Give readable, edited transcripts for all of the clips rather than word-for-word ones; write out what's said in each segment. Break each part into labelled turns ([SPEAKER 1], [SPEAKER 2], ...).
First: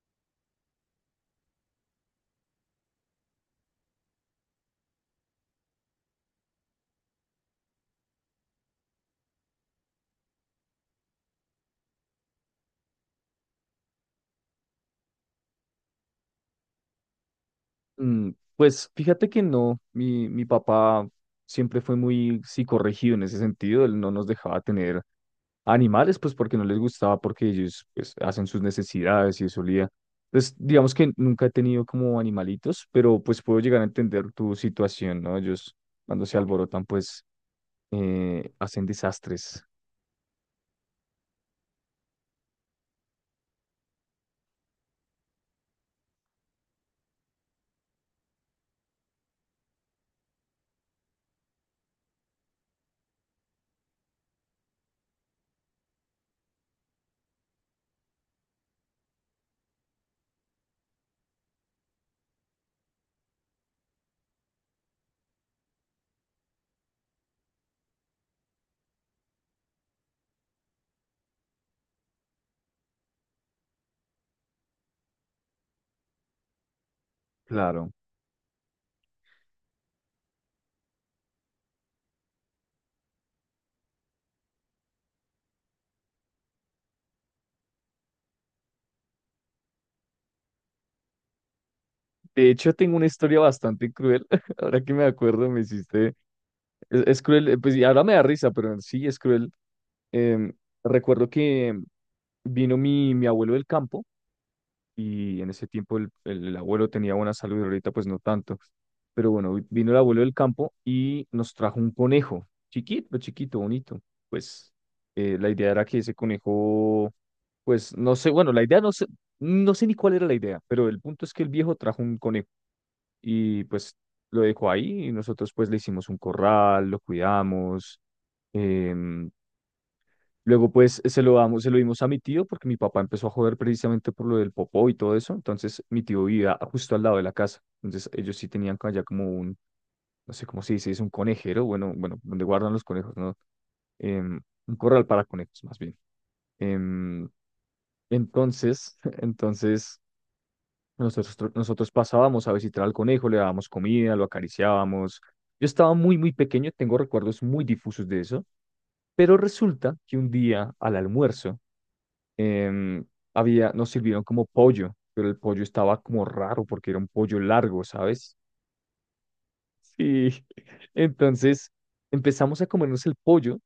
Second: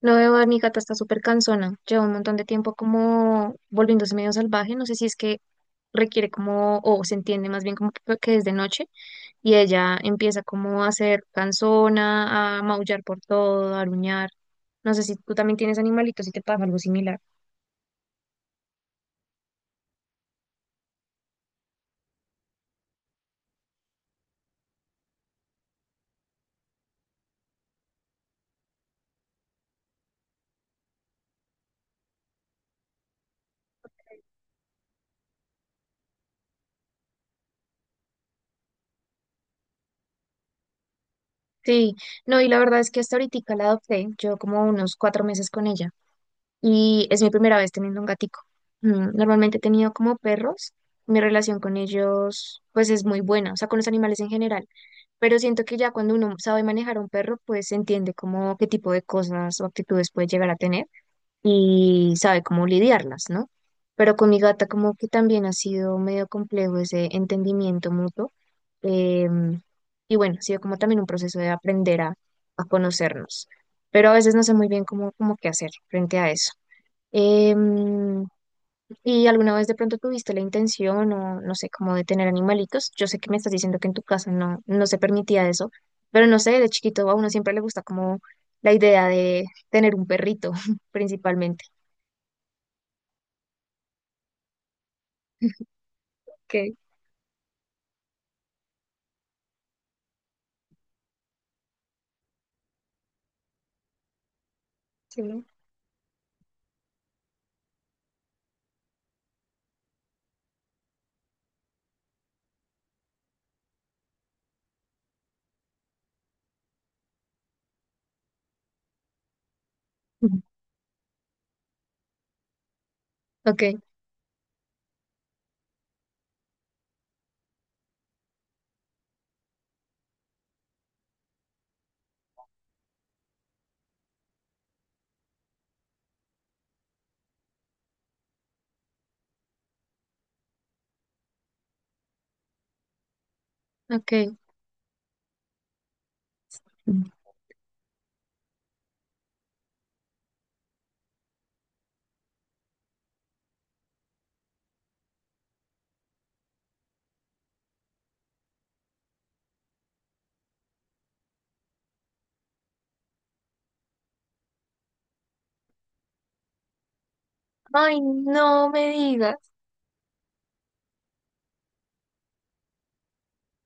[SPEAKER 1] No veo a mi gata está súper cansona. Lleva un montón de tiempo como volviéndose medio salvaje. No sé si es que requiere como, o se entiende más bien como que es de noche. Y ella empieza como a ser cansona, a maullar por todo, a aruñar. No sé si tú también tienes animalitos y te pasa algo similar.
[SPEAKER 2] Mm. Pues fíjate que no, mi papá siempre fue muy psicorregido en ese sentido, él no nos dejaba tener animales, pues porque no les gustaba, porque ellos pues hacen sus necesidades y eso olía. Entonces, digamos que nunca he tenido como animalitos, pero pues puedo llegar a entender tu situación, ¿no? Ellos cuando se alborotan pues hacen desastres,
[SPEAKER 1] Sí, no, y la verdad es que hasta ahorita la adopté. Llevo como unos 4 meses con ella. Y es mi primera vez teniendo un gatico. Mm, normalmente he tenido como perros, mi relación con ellos pues es muy buena, o sea, con los animales en general, pero siento que ya cuando uno sabe manejar a un perro pues entiende como qué tipo de cosas o actitudes puede llegar a tener y sabe cómo lidiarlas, ¿no? Pero con mi gata como que también ha sido medio complejo ese entendimiento mutuo. em, y bueno, ha sido como también un proceso de aprender a conocernos, pero a veces no sé muy bien cómo, cómo qué hacer frente a eso.
[SPEAKER 2] claro.
[SPEAKER 1] Em, ¿Y alguna vez de pronto tuviste la intención o no sé, como de tener animalitos? Yo sé que me estás diciendo que en tu casa no, no se permitía eso, pero no sé, de chiquito a uno siempre le gusta como la idea de tener un perrito, principalmente.
[SPEAKER 2] De hecho, tengo una historia bastante cruel, ahora que me acuerdo, me hiciste.
[SPEAKER 1] Ok,
[SPEAKER 2] Es cruel, pues y ahora me da risa, pero sí es cruel. Em, Recuerdo que vino mi abuelo del campo,
[SPEAKER 1] sí,
[SPEAKER 2] y
[SPEAKER 1] ¿no?
[SPEAKER 2] en ese tiempo el abuelo tenía buena salud y ahorita pues no tanto. Pero bueno, vino el abuelo del campo y nos trajo un conejo, chiquito, chiquito, bonito. Pues la idea era que ese conejo, pues no sé, bueno, la idea no sé, no sé ni cuál era la
[SPEAKER 1] Ujú.
[SPEAKER 2] idea, pero el punto es que el viejo trajo un conejo y
[SPEAKER 1] Ok,
[SPEAKER 2] pues lo dejó ahí y nosotros pues le hicimos un corral, lo cuidamos. em, Luego, pues, se lo dimos a mi tío porque mi papá empezó a joder precisamente por lo del popó y todo eso. Entonces, mi tío vivía justo al lado de la casa. Entonces, ellos sí tenían allá como un, no sé cómo se dice, es un conejero, bueno, donde guardan los conejos, ¿no?
[SPEAKER 1] ok.
[SPEAKER 2] Em, un corral para conejos, más bien.
[SPEAKER 1] Mm.
[SPEAKER 2] Em, entonces, nosotros pasábamos a visitar al conejo, le dábamos comida, lo acariciábamos. Yo estaba muy, muy pequeño, tengo recuerdos muy difusos de eso, pero resulta que un día al almuerzo, em, nos sirvieron como pollo, pero el pollo estaba como raro porque era un pollo largo,
[SPEAKER 1] Ay,
[SPEAKER 2] ¿sabes?
[SPEAKER 1] no me digas.
[SPEAKER 2] Sí. Entonces empezamos a comernos el pollo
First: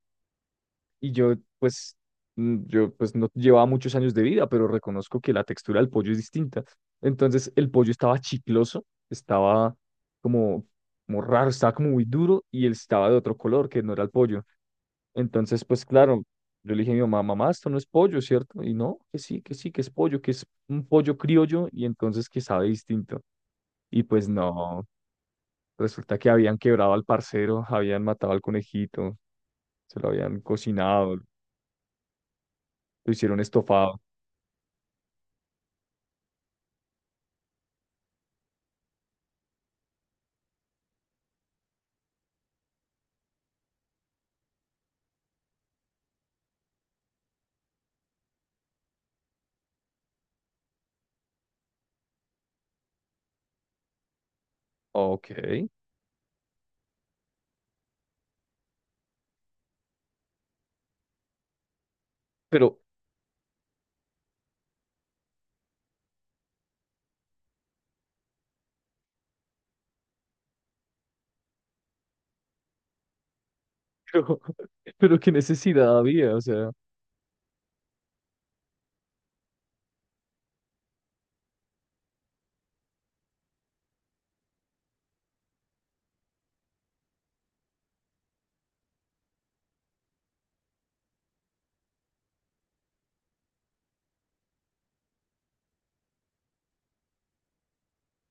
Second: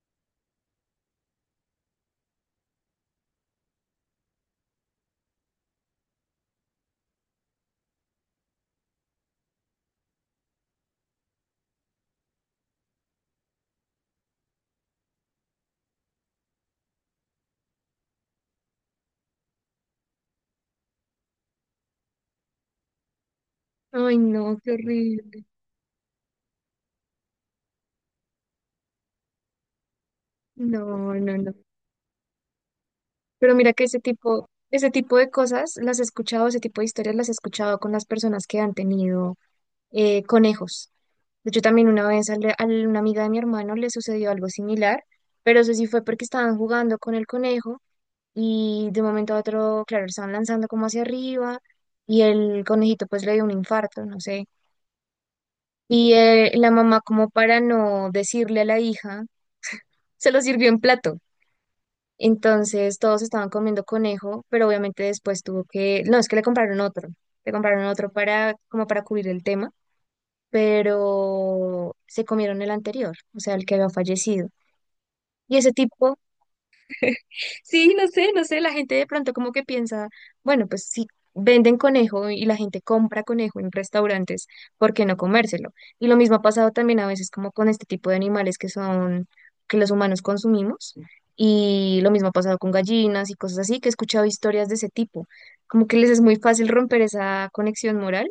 [SPEAKER 2] y yo pues, yo pues no llevaba muchos años de vida, pero reconozco que la textura del pollo es distinta. Entonces el pollo estaba chicloso, estaba como, como raro, estaba como muy duro y él estaba de otro color que no era el pollo. Entonces, pues claro, yo le dije a mi mamá, mamá, esto no es pollo, ¿cierto? Y no, que sí, que sí, que es pollo, que es un pollo criollo y entonces que sabe distinto. Y
[SPEAKER 1] Ay,
[SPEAKER 2] pues
[SPEAKER 1] no, qué
[SPEAKER 2] no,
[SPEAKER 1] horrible.
[SPEAKER 2] resulta que habían quebrado al parcero, habían matado al conejito, se lo habían
[SPEAKER 1] No,
[SPEAKER 2] cocinado, lo
[SPEAKER 1] no, no.
[SPEAKER 2] hicieron
[SPEAKER 1] Pero mira que
[SPEAKER 2] estofado.
[SPEAKER 1] ese tipo de cosas las he escuchado, ese tipo de historias las he escuchado con las personas que han tenido conejos. De hecho, también una vez al- a una amiga de mi hermano le sucedió algo similar, pero eso sí fue porque estaban jugando con el conejo y de un momento a otro, claro, lo estaban lanzando como hacia arriba y el conejito pues le dio un infarto, no sé.
[SPEAKER 2] Ok,
[SPEAKER 1] Y la mamá como para no decirle a la hija, se lo sirvió en plato.
[SPEAKER 2] pero,
[SPEAKER 1] Entonces todos estaban comiendo conejo, pero obviamente después tuvo que, no, es que le compraron otro para como para cubrir el tema, pero se comieron el anterior, o sea, el que había
[SPEAKER 2] pero,
[SPEAKER 1] fallecido.
[SPEAKER 2] pero qué
[SPEAKER 1] Y ese
[SPEAKER 2] necesidad
[SPEAKER 1] tipo,
[SPEAKER 2] había, o sea,
[SPEAKER 1] sí, no sé, no sé, la gente de pronto como que piensa, bueno, pues si venden conejo y la gente compra conejo en restaurantes, ¿por qué no comérselo? Y lo mismo ha pasado también a veces como con este tipo de animales que son, que los humanos consumimos, y lo mismo ha pasado con gallinas y cosas así, que he escuchado historias de ese tipo, como que les es muy fácil romper esa conexión moral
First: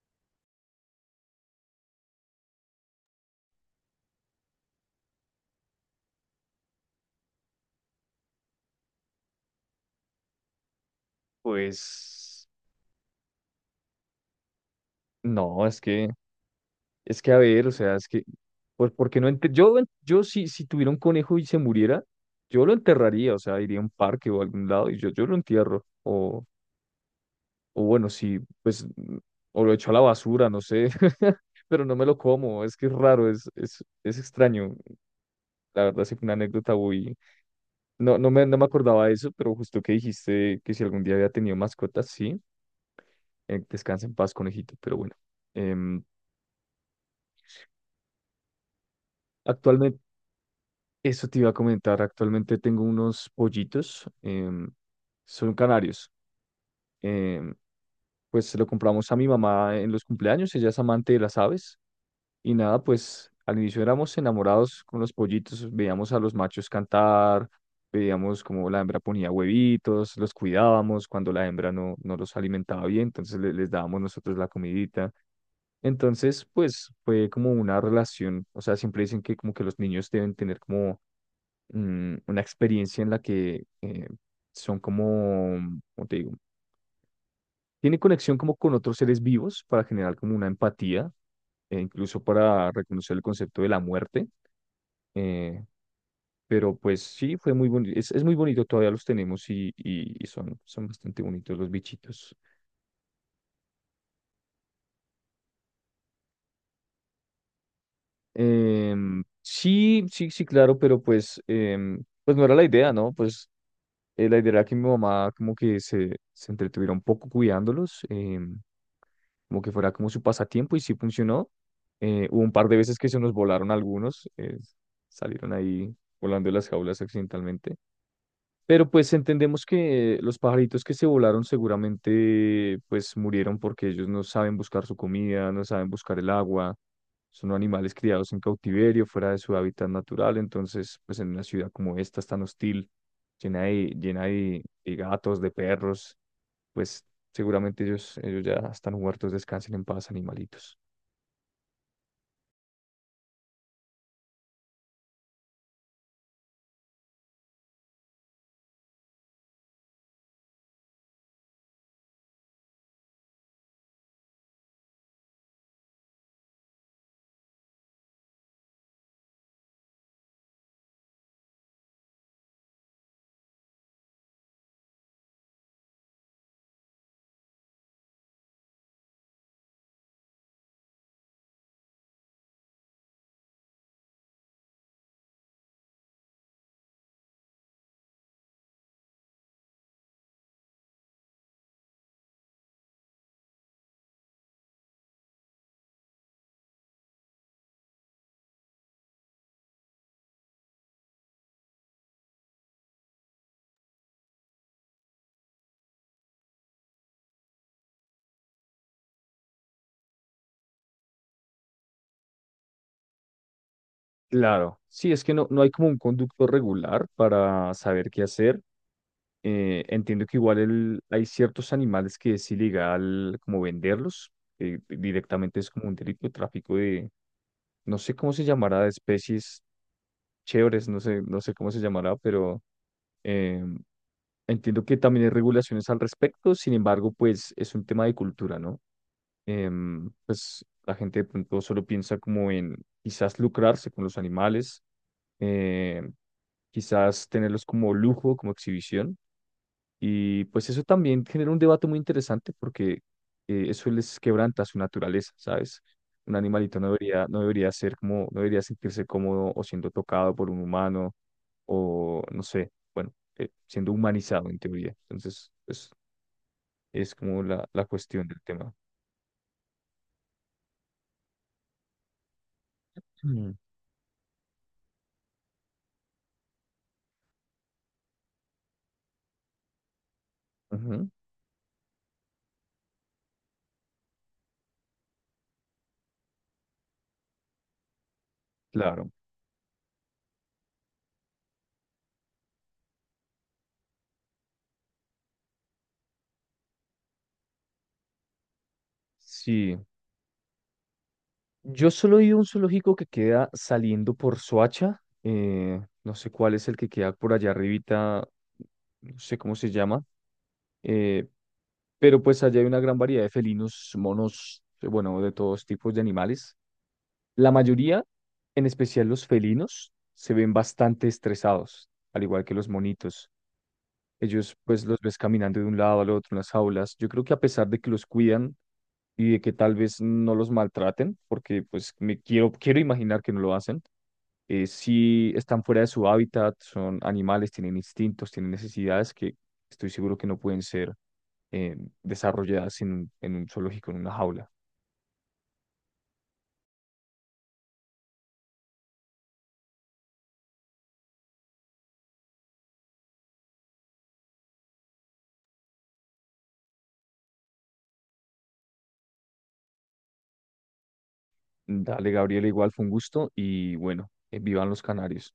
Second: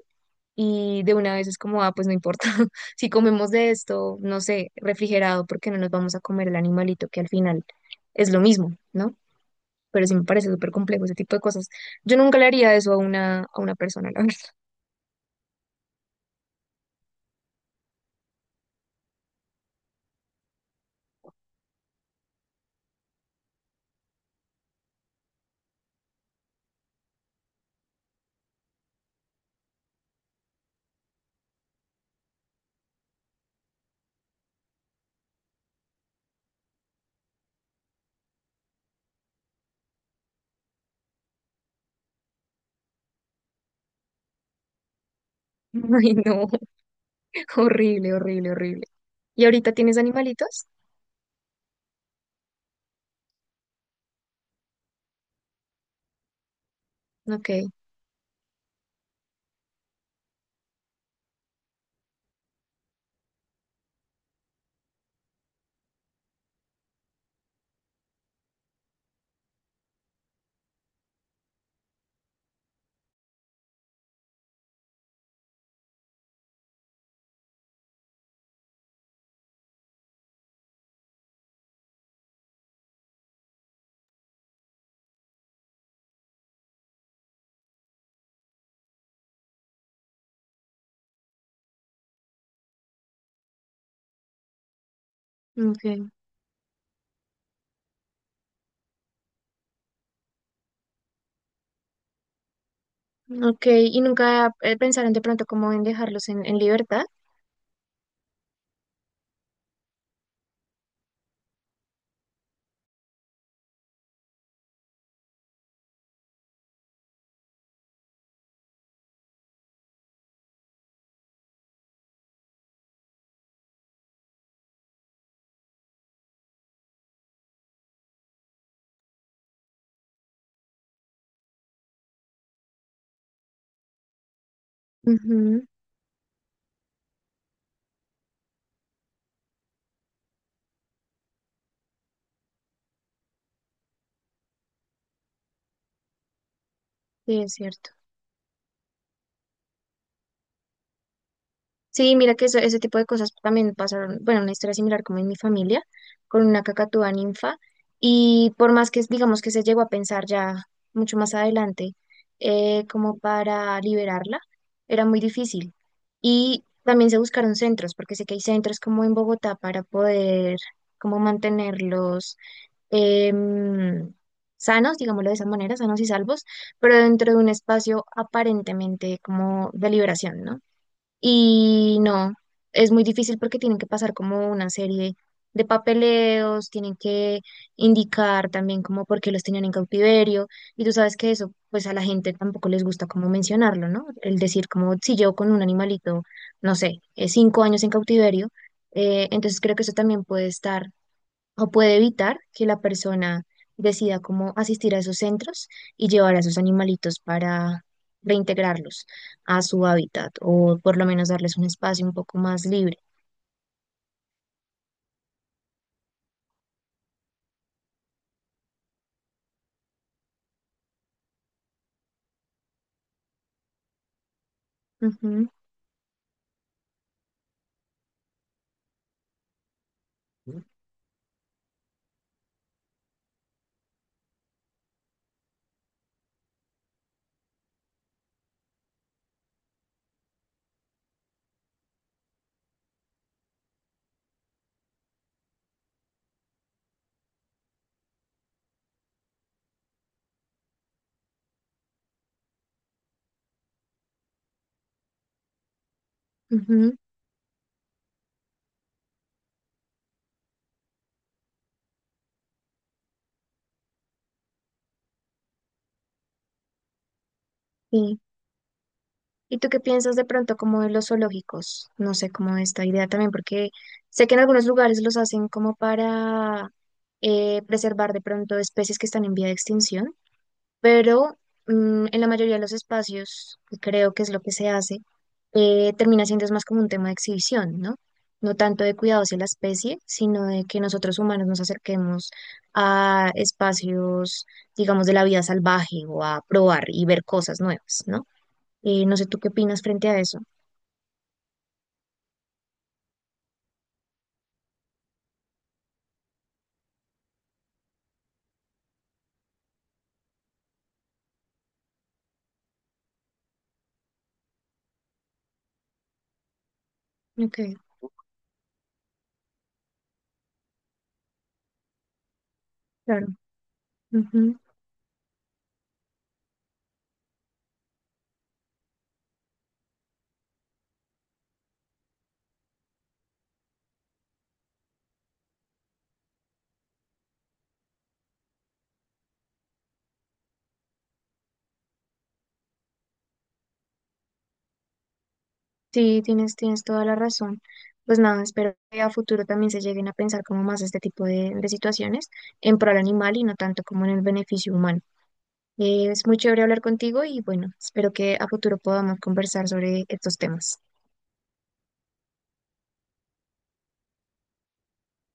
[SPEAKER 1] y de una vez es como, ah, pues no importa, si comemos de esto, no sé, refrigerado, porque no nos vamos a comer el animalito, que al final es lo mismo, ¿no? Pero sí me parece súper complejo ese tipo de cosas. Yo nunca le
[SPEAKER 2] pues
[SPEAKER 1] haría eso a una persona, la verdad.
[SPEAKER 2] no, es que. Es que a ver, o sea, pues, porque no yo, yo si tuviera un conejo y se muriera, yo lo enterraría, o sea, iría a un parque o a algún lado y yo lo entierro. O bueno, si, pues, o lo echo a la basura, no sé, pero no me lo como, es que es raro, es extraño. La verdad, sí fue una anécdota muy. No me acordaba de eso, pero justo que dijiste que si algún día había tenido mascotas, sí, descansa en paz, conejito, pero bueno. Em,
[SPEAKER 1] Ay, no, horrible, horrible, horrible. ¿Y ahorita tienes animalitos?
[SPEAKER 2] Eso te iba a comentar. Actualmente tengo unos pollitos. Son canarios.
[SPEAKER 1] Ok,
[SPEAKER 2] em, pues se lo compramos a mi mamá en los cumpleaños. Ella es amante de las aves. Y nada, pues al inicio éramos enamorados con los pollitos. Veíamos a los machos cantar. Veíamos cómo la hembra ponía huevitos. Los cuidábamos cuando la hembra no los alimentaba bien. Entonces les dábamos nosotros la comidita. Entonces, pues fue como una relación. O sea, siempre dicen que como que los niños deben tener como una experiencia en la que son como, ¿cómo te digo? Tiene conexión como con otros seres vivos para generar como una empatía, e incluso para reconocer el concepto de la muerte. eh,
[SPEAKER 1] ok,
[SPEAKER 2] pero pues sí, fue muy bonito. Es muy bonito, todavía los tenemos y son, son bastante bonitos los bichitos.
[SPEAKER 1] ok. ¿Y nunca pensaron de pronto cómo en dejarlos en libertad?
[SPEAKER 2] Sí, sí, sí, claro, pero pues, pues no era la idea, ¿no? Pues la idea era que mi mamá como que se entretuviera un poco cuidándolos. Como que fuera como su pasatiempo y sí funcionó. Hubo un par de veces que se nos volaron algunos, salieron ahí volando de las jaulas accidentalmente. Pero pues entendemos que los pajaritos que se volaron seguramente pues murieron porque ellos no saben buscar su comida, no
[SPEAKER 1] Ujú,
[SPEAKER 2] saben buscar el agua, son animales criados en cautiverio, fuera de su hábitat natural, entonces pues en una ciudad como esta tan hostil, llena de gatos, de perros, pues
[SPEAKER 1] sí, es
[SPEAKER 2] seguramente
[SPEAKER 1] cierto.
[SPEAKER 2] ellos ya están muertos, descansen en paz, animalitos.
[SPEAKER 1] Sí, mira que eso- ese tipo de cosas también pasaron, bueno, una historia similar como en mi familia, con una cacatúa ninfa, y por más que, digamos que se llegó a pensar ya mucho más adelante, como para liberarla, era muy difícil. Y también se buscaron centros, porque sé que hay centros como en Bogotá para poder como mantenerlos em, sanos, digámoslo de esa manera, sanos y salvos, pero dentro de un espacio aparentemente como de liberación, ¿no? Y no, es muy difícil porque tienen que pasar como una serie de papeleos, tienen que indicar también como por qué los tenían en cautiverio. Y tú sabes que eso, pues a la gente tampoco les gusta como mencionarlo, ¿no? El decir como si llevo con un animalito, no sé, 5 años en cautiverio. Entonces creo que eso también puede estar o puede evitar que la persona decida cómo asistir a esos centros y llevar a esos animalitos para reintegrarlos a su hábitat o por lo menos darles un espacio un poco más libre.
[SPEAKER 2] Claro, sí, es que no, no hay como un conducto regular para saber qué hacer. Entiendo que igual hay ciertos animales que es ilegal como venderlos,
[SPEAKER 1] Ujú,
[SPEAKER 2] directamente es como un delito de tráfico de, no sé cómo se llamará, de especies chéveres, no sé, no sé cómo se llamará, pero eh, entiendo que también hay regulaciones al respecto, sin embargo, pues es un tema de cultura, ¿no? Pues la gente de pronto solo piensa como en quizás lucrarse con los animales, eh, quizás tenerlos como lujo, como exhibición. Y pues eso también genera un debate muy interesante porque eso les quebranta su naturaleza, ¿sabes? Un animalito no
[SPEAKER 1] ujú,
[SPEAKER 2] debería, no debería ser como, no debería sentirse cómodo o siendo tocado por un humano o no sé, bueno, siendo humanizado en teoría. Entonces, pues es como la
[SPEAKER 1] sí.
[SPEAKER 2] cuestión del tema.
[SPEAKER 1] ¿Y tú qué piensas de pronto como de los zoológicos? No sé, como de esta idea también,
[SPEAKER 2] Mm.
[SPEAKER 1] porque sé que en algunos lugares los hacen como para preservar de pronto especies que están en vía de extinción,
[SPEAKER 2] Ujú.
[SPEAKER 1] pero mm, en la mayoría de los espacios, y creo que es lo que se hace, termina siendo es más como un tema de exhibición, ¿no? No tanto de
[SPEAKER 2] Claro.
[SPEAKER 1] cuidado hacia la especie, sino de que nosotros humanos nos acerquemos a espacios, digamos, de la vida salvaje o a probar y ver cosas nuevas, ¿no? No sé tú qué
[SPEAKER 2] Sí,
[SPEAKER 1] opinas frente a eso.
[SPEAKER 2] yo solo he ido a un zoológico que queda saliendo por Soacha, no sé cuál es el que queda por allá arribita, no sé cómo se llama, eh, pero pues allá hay una gran variedad de felinos, monos, bueno, de todos tipos de animales. La
[SPEAKER 1] Ok,
[SPEAKER 2] mayoría, en especial los felinos, se ven bastante estresados, al igual que los monitos.
[SPEAKER 1] claro.
[SPEAKER 2] Ellos pues los ves caminando de un lado al otro en las jaulas. Yo creo que a pesar de que los cuidan, y de que tal vez no los maltraten, porque pues me quiero imaginar que no lo hacen. Si están fuera de su hábitat, son animales, tienen instintos, tienen necesidades que estoy seguro que no pueden ser eh, desarrolladas en, en un zoológico, en una jaula.
[SPEAKER 1] Sí, tienes, tienes toda la razón. Pues nada, espero que a futuro también se lleguen a pensar como más este tipo de situaciones en pro al animal y no tanto como en el beneficio humano. Es muy chévere hablar contigo y bueno, espero que a futuro podamos conversar sobre estos temas.
[SPEAKER 2] Dale, Gabriela, igual fue un gusto y bueno, vivan los canarios.